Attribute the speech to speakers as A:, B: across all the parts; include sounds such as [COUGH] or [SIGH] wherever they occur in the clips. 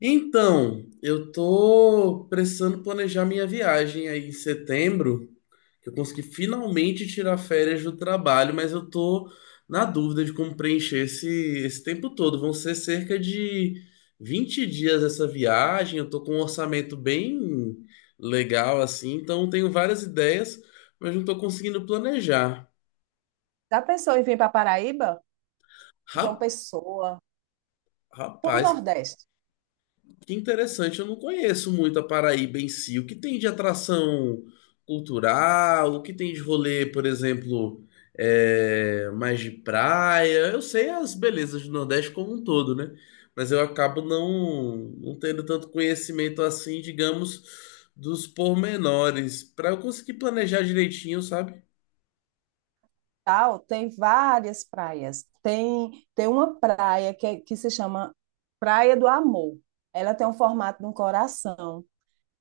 A: Então, eu tô precisando planejar minha viagem aí em setembro, que eu consegui finalmente tirar férias do trabalho, mas eu tô na dúvida de como preencher esse tempo todo. Vão ser cerca de 20 dias essa viagem, eu tô com um orçamento bem legal assim, então tenho várias ideias, mas não tô conseguindo planejar.
B: Já pensou em vir para Paraíba? João
A: Ra-
B: Pessoa, para o
A: Rapaz.
B: Nordeste,
A: Que interessante, eu não conheço muito a Paraíba em si. O que tem de atração cultural? O que tem de rolê, por exemplo, mais de praia? Eu sei as belezas do Nordeste como um todo, né? Mas eu acabo não tendo tanto conhecimento assim, digamos, dos pormenores, para eu conseguir planejar direitinho, sabe?
B: tal, tem várias praias. Tem uma praia que se chama Praia do Amor. Ela tem um formato de um coração.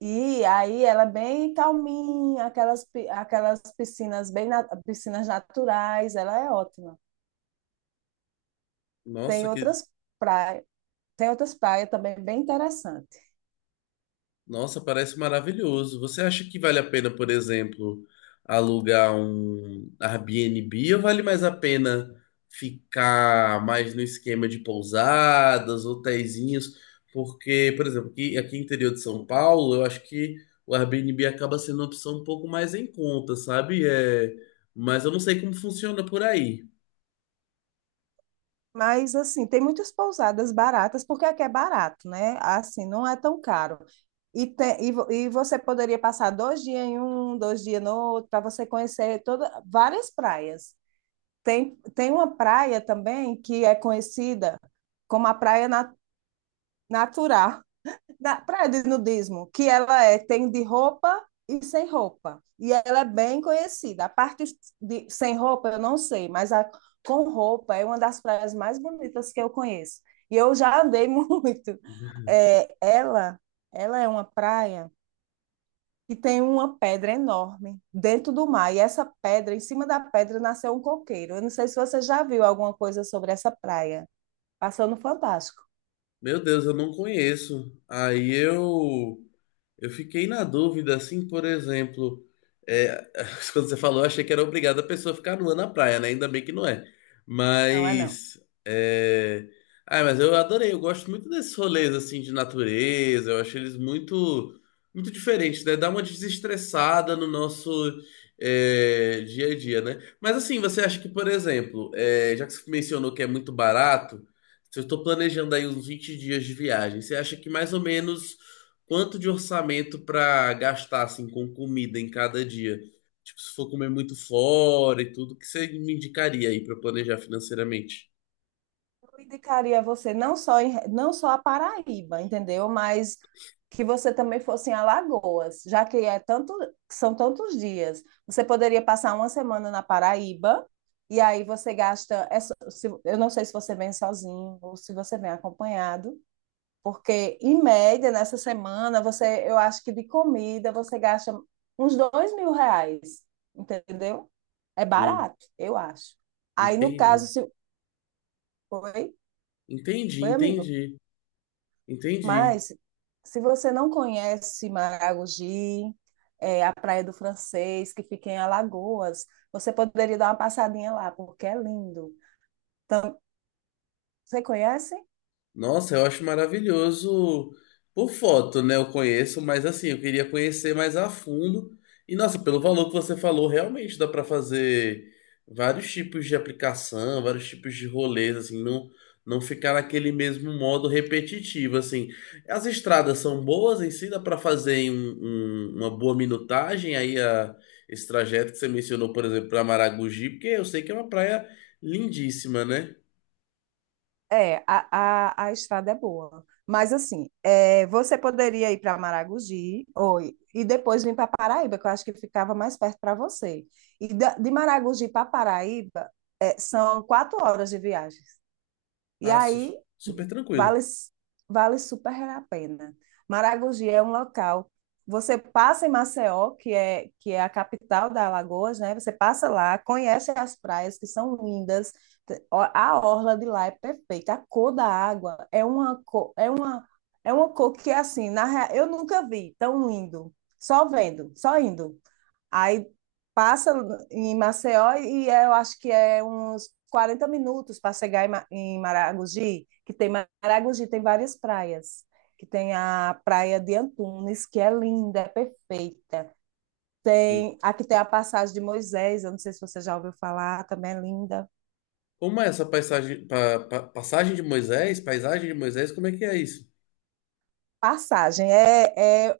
B: E aí ela é bem calminha, aquelas piscinas piscinas naturais, ela é ótima.
A: Nossa,
B: Tem
A: que...
B: outras praias, tem outras praias também bem interessantes.
A: Nossa, parece maravilhoso. Você acha que vale a pena, por exemplo, alugar um Airbnb ou vale mais a pena ficar mais no esquema de pousadas, hotéisinhos? Porque, por exemplo, aqui no interior de São Paulo, eu acho que o Airbnb acaba sendo uma opção um pouco mais em conta, sabe? Mas eu não sei como funciona por aí.
B: Mas, assim, tem muitas pousadas baratas, porque aqui é barato, né? Assim, não é tão caro. E você poderia passar 2 dias em um, 2 dias no outro, para você conhecer toda, várias praias. Tem uma praia também que é conhecida como a Natural da praia de nudismo, que ela é tem de roupa e sem roupa. E ela é bem conhecida. A parte de sem roupa eu não sei, mas a com roupa é uma das praias mais bonitas que eu conheço. E eu já andei [LAUGHS] muito. É, ela é uma praia que tem uma pedra enorme dentro do mar. E essa pedra, em cima da pedra, nasceu um coqueiro. Eu não sei se você já viu alguma coisa sobre essa praia. Passou no Fantástico.
A: Meu Deus, eu não conheço. Aí eu. Eu fiquei na dúvida, assim, por exemplo, é, [LAUGHS] quando você falou, eu achei que era obrigado a pessoa ficar nua na praia, né? Ainda bem que não é.
B: Não é não.
A: Mas, é... Ah, mas eu adorei, eu gosto muito desses rolês, assim, de natureza, eu acho eles muito diferentes, né? Dá uma desestressada no nosso dia a dia, né? Mas, assim, você acha que, por exemplo, já que você mencionou que é muito barato, se eu estou planejando aí uns 20 dias de viagem, você acha que mais ou menos quanto de orçamento para gastar assim com comida em cada dia? Tipo, se for comer muito fora e tudo, o que você me indicaria aí para planejar financeiramente?
B: Eu indicaria você não só a Paraíba, entendeu? Mas que você também fosse em Alagoas, já que é tanto, são tantos dias. Você poderia passar uma semana na Paraíba, e aí você gasta. Eu não sei se você vem sozinho ou se você vem acompanhado, porque em média, nessa semana, você, eu acho que de comida você gasta uns R$ 2.000, entendeu? É
A: Hum,
B: barato, eu acho. Aí, no caso,
A: entendi.
B: se. Oi?
A: Entendi,
B: Oi, amigo?
A: entendi. Entendi.
B: Mas, se você não conhece Maragogi, a Praia do Francês, que fica em Alagoas, você poderia dar uma passadinha lá, porque é lindo. Então, você conhece?
A: Nossa, eu acho maravilhoso por foto, né? Eu conheço, mas assim, eu queria conhecer mais a fundo. E nossa, pelo valor que você falou, realmente dá para fazer vários tipos de aplicação, vários tipos de rolês, assim, não ficar naquele mesmo modo repetitivo, assim. As estradas são boas em si, dá para fazer em uma boa minutagem esse trajeto que você mencionou, por exemplo, para Maragogi, porque eu sei que é uma praia lindíssima, né?
B: É, a estrada é boa. Mas, assim, é, você poderia ir para Maragogi ou, e depois vir para Paraíba, que eu acho que ficava mais perto para você. E de Maragogi para Paraíba, é, são 4 horas de viagem. E
A: Ah,
B: aí
A: super tranquilo.
B: vale, vale super a pena. Maragogi é um local. Você passa em Maceió, que é a capital da Alagoas, né? Você passa lá, conhece as praias que são lindas. A orla de lá é perfeita. A cor da água é uma cor que assim, na real, eu nunca vi tão lindo. Só vendo, só indo. Aí passa em Maceió e eu acho que é uns 40 minutos para chegar em em Maragogi, que tem Maragogi, tem várias praias, que tem a praia de Antunes, que é linda, é perfeita. Tem, aqui tem a passagem de Moisés, eu não sei se você já ouviu falar, também é linda.
A: Como é essa paisagem, passagem de Moisés? Paisagem de Moisés, como é que é isso?
B: Passagem é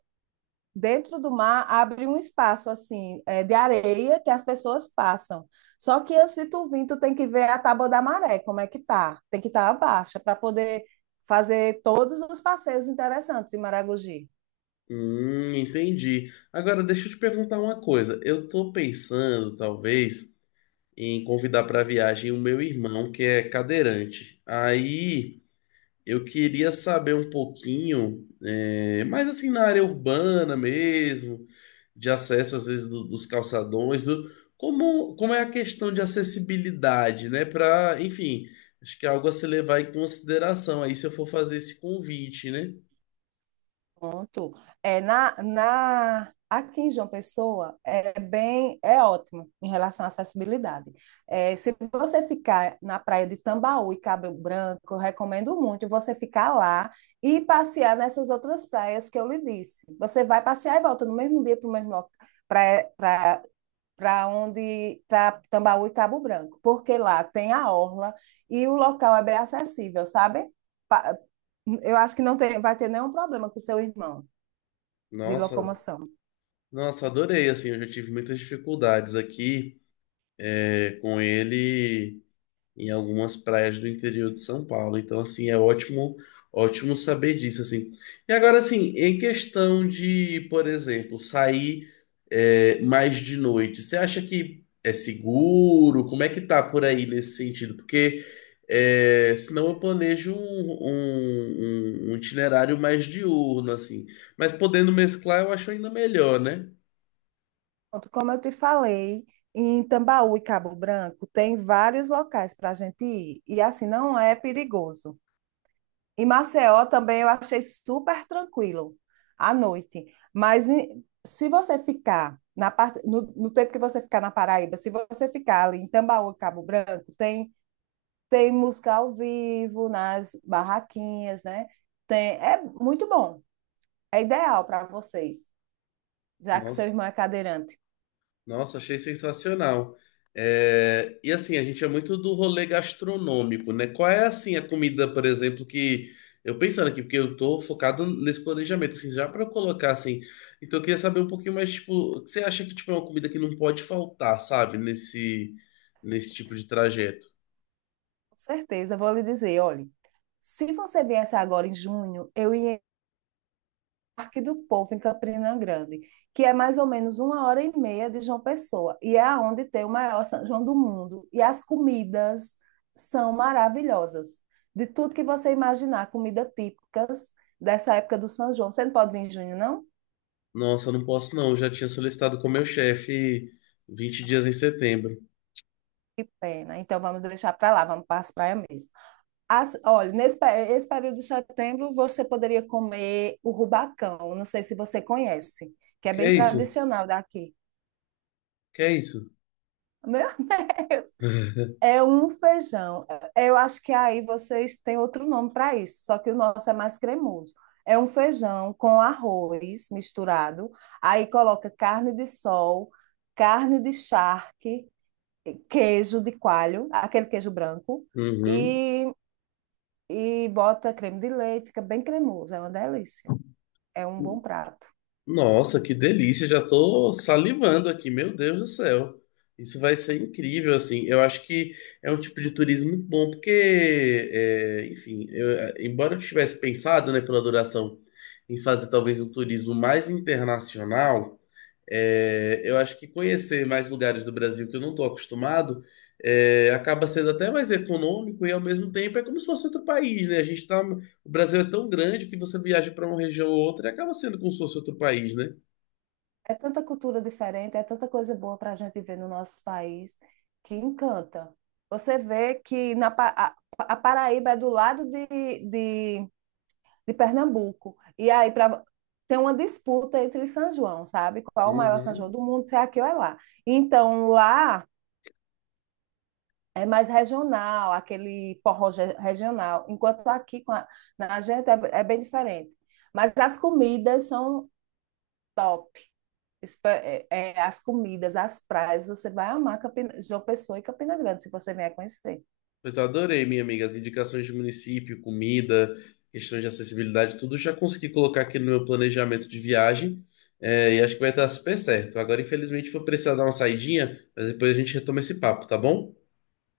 B: dentro do mar abre um espaço assim é, de areia que as pessoas passam. Só que antes de tu vir, tu tem que ver a tábua da maré, como é que tá. Tem que estar tá abaixo para poder fazer todos os passeios interessantes em Maragogi.
A: Entendi. Agora, deixa eu te perguntar uma coisa. Eu tô pensando, talvez, em convidar para viagem o meu irmão, que é cadeirante. Aí, eu queria saber um pouquinho, mais assim na área urbana mesmo, de acesso às vezes dos calçadões, como, como é a questão de acessibilidade, né? Para, enfim, acho que é algo a se levar em consideração aí se eu for fazer esse convite, né?
B: Pronto. É, aqui em João Pessoa é bem, é ótimo em relação à acessibilidade. É, se você ficar na praia de Tambaú e Cabo Branco, eu recomendo muito você ficar lá e passear nessas outras praias que eu lhe disse. Você vai passear e volta no mesmo dia para o mesmo para para onde para Tambaú e Cabo Branco, porque lá tem a orla e o local é bem acessível, sabe? Pa- Eu acho que não tem, vai ter nenhum problema com o seu irmão de
A: Nossa,
B: locomoção.
A: nossa, adorei, assim, eu já tive muitas dificuldades aqui, com ele em algumas praias do interior de São Paulo. Então, assim, é ótimo saber disso, assim. E agora, assim, em questão de, por exemplo, sair mais de noite, você acha que é seguro? Como é que tá por aí nesse sentido? Porque senão eu planejo um itinerário mais diurno, assim. Mas podendo mesclar, eu acho ainda melhor, né?
B: Pronto, como eu te falei, em Tambaú e Cabo Branco tem vários locais para a gente ir e assim não é perigoso. Em Maceió também eu achei super tranquilo à noite. Se você ficar na parte, no tempo que você ficar na Paraíba, se você ficar ali em Tambaú, e Cabo Branco, tem tem música ao vivo nas barraquinhas, né? Tem, é muito bom. É ideal para vocês, já que
A: Nossa.
B: seu irmão é cadeirante.
A: Nossa, achei sensacional. É, e assim, a gente é muito do rolê gastronômico, né? Qual é assim a comida, por exemplo, que eu pensando aqui, porque eu tô focado nesse planejamento, assim, já para eu colocar assim. Então eu queria saber um pouquinho mais, tipo, o que você acha que tipo é uma comida que não pode faltar, sabe, nesse tipo de trajeto?
B: Com certeza, eu vou lhe dizer, olhe, se você viesse agora em junho, eu ia Parque do Povo, em Campina Grande, que é mais ou menos uma hora e meia de João Pessoa, e é onde tem o maior São João do mundo. E as comidas são maravilhosas. De tudo que você imaginar, comida típicas dessa época do São João. Você não pode vir em junho, não?
A: Nossa, não posso não, eu já tinha solicitado com meu chefe 20 dias em setembro.
B: Pena. Então vamos deixar para lá, vamos para as praias mesmo. As, olha, nesse esse período de setembro você poderia comer o rubacão, não sei se você conhece,
A: O
B: que é
A: que
B: bem
A: é isso?
B: tradicional daqui.
A: O que é isso?
B: [LAUGHS] Meu
A: [LAUGHS]
B: É um feijão. Eu acho que aí vocês têm outro nome para isso, só que o nosso é mais cremoso. É um feijão com arroz misturado, aí coloca carne de sol, carne de charque, queijo de coalho, aquele queijo branco,
A: Uhum.
B: e, e bota creme de leite, fica bem cremoso, é uma delícia. É um bom prato.
A: Nossa, que delícia! Já tô salivando aqui, meu Deus do céu. Isso vai ser incrível, assim. Eu acho que é um tipo de turismo muito bom, porque, é, enfim, eu- embora eu tivesse pensado, né, pela duração, em fazer talvez um turismo mais internacional. É, eu acho que conhecer mais lugares do Brasil que eu não estou acostumado acaba sendo até mais econômico e ao mesmo tempo é como se fosse outro país, né? A gente tá, o Brasil é tão grande que você viaja para uma região ou outra e acaba sendo como se fosse outro país, né?
B: É tanta cultura diferente, é tanta coisa boa para a gente ver no nosso país que encanta. Você vê que na, a Paraíba é do lado de, de Pernambuco. E aí pra, tem uma disputa entre São João, sabe? Qual é o maior São João
A: Uhum.
B: do mundo, se é aqui ou é lá. Então lá é mais regional, aquele regional. Enquanto aqui com a- na gente é, é bem diferente. Mas as comidas são top. As comidas, as praias, você vai amar João Pessoa e Campina Grande, se você vier conhecer.
A: Pois eu adorei, minha amiga, as indicações de município, comida, questões de acessibilidade, tudo já consegui colocar aqui no meu planejamento de viagem e acho que vai estar super certo. Agora, infelizmente, vou precisar dar uma saidinha, mas depois a gente retoma esse papo, tá bom?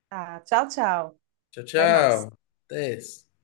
B: Tá, tchau, tchau.
A: Tchau,
B: Até mais.
A: tchau. Até esse.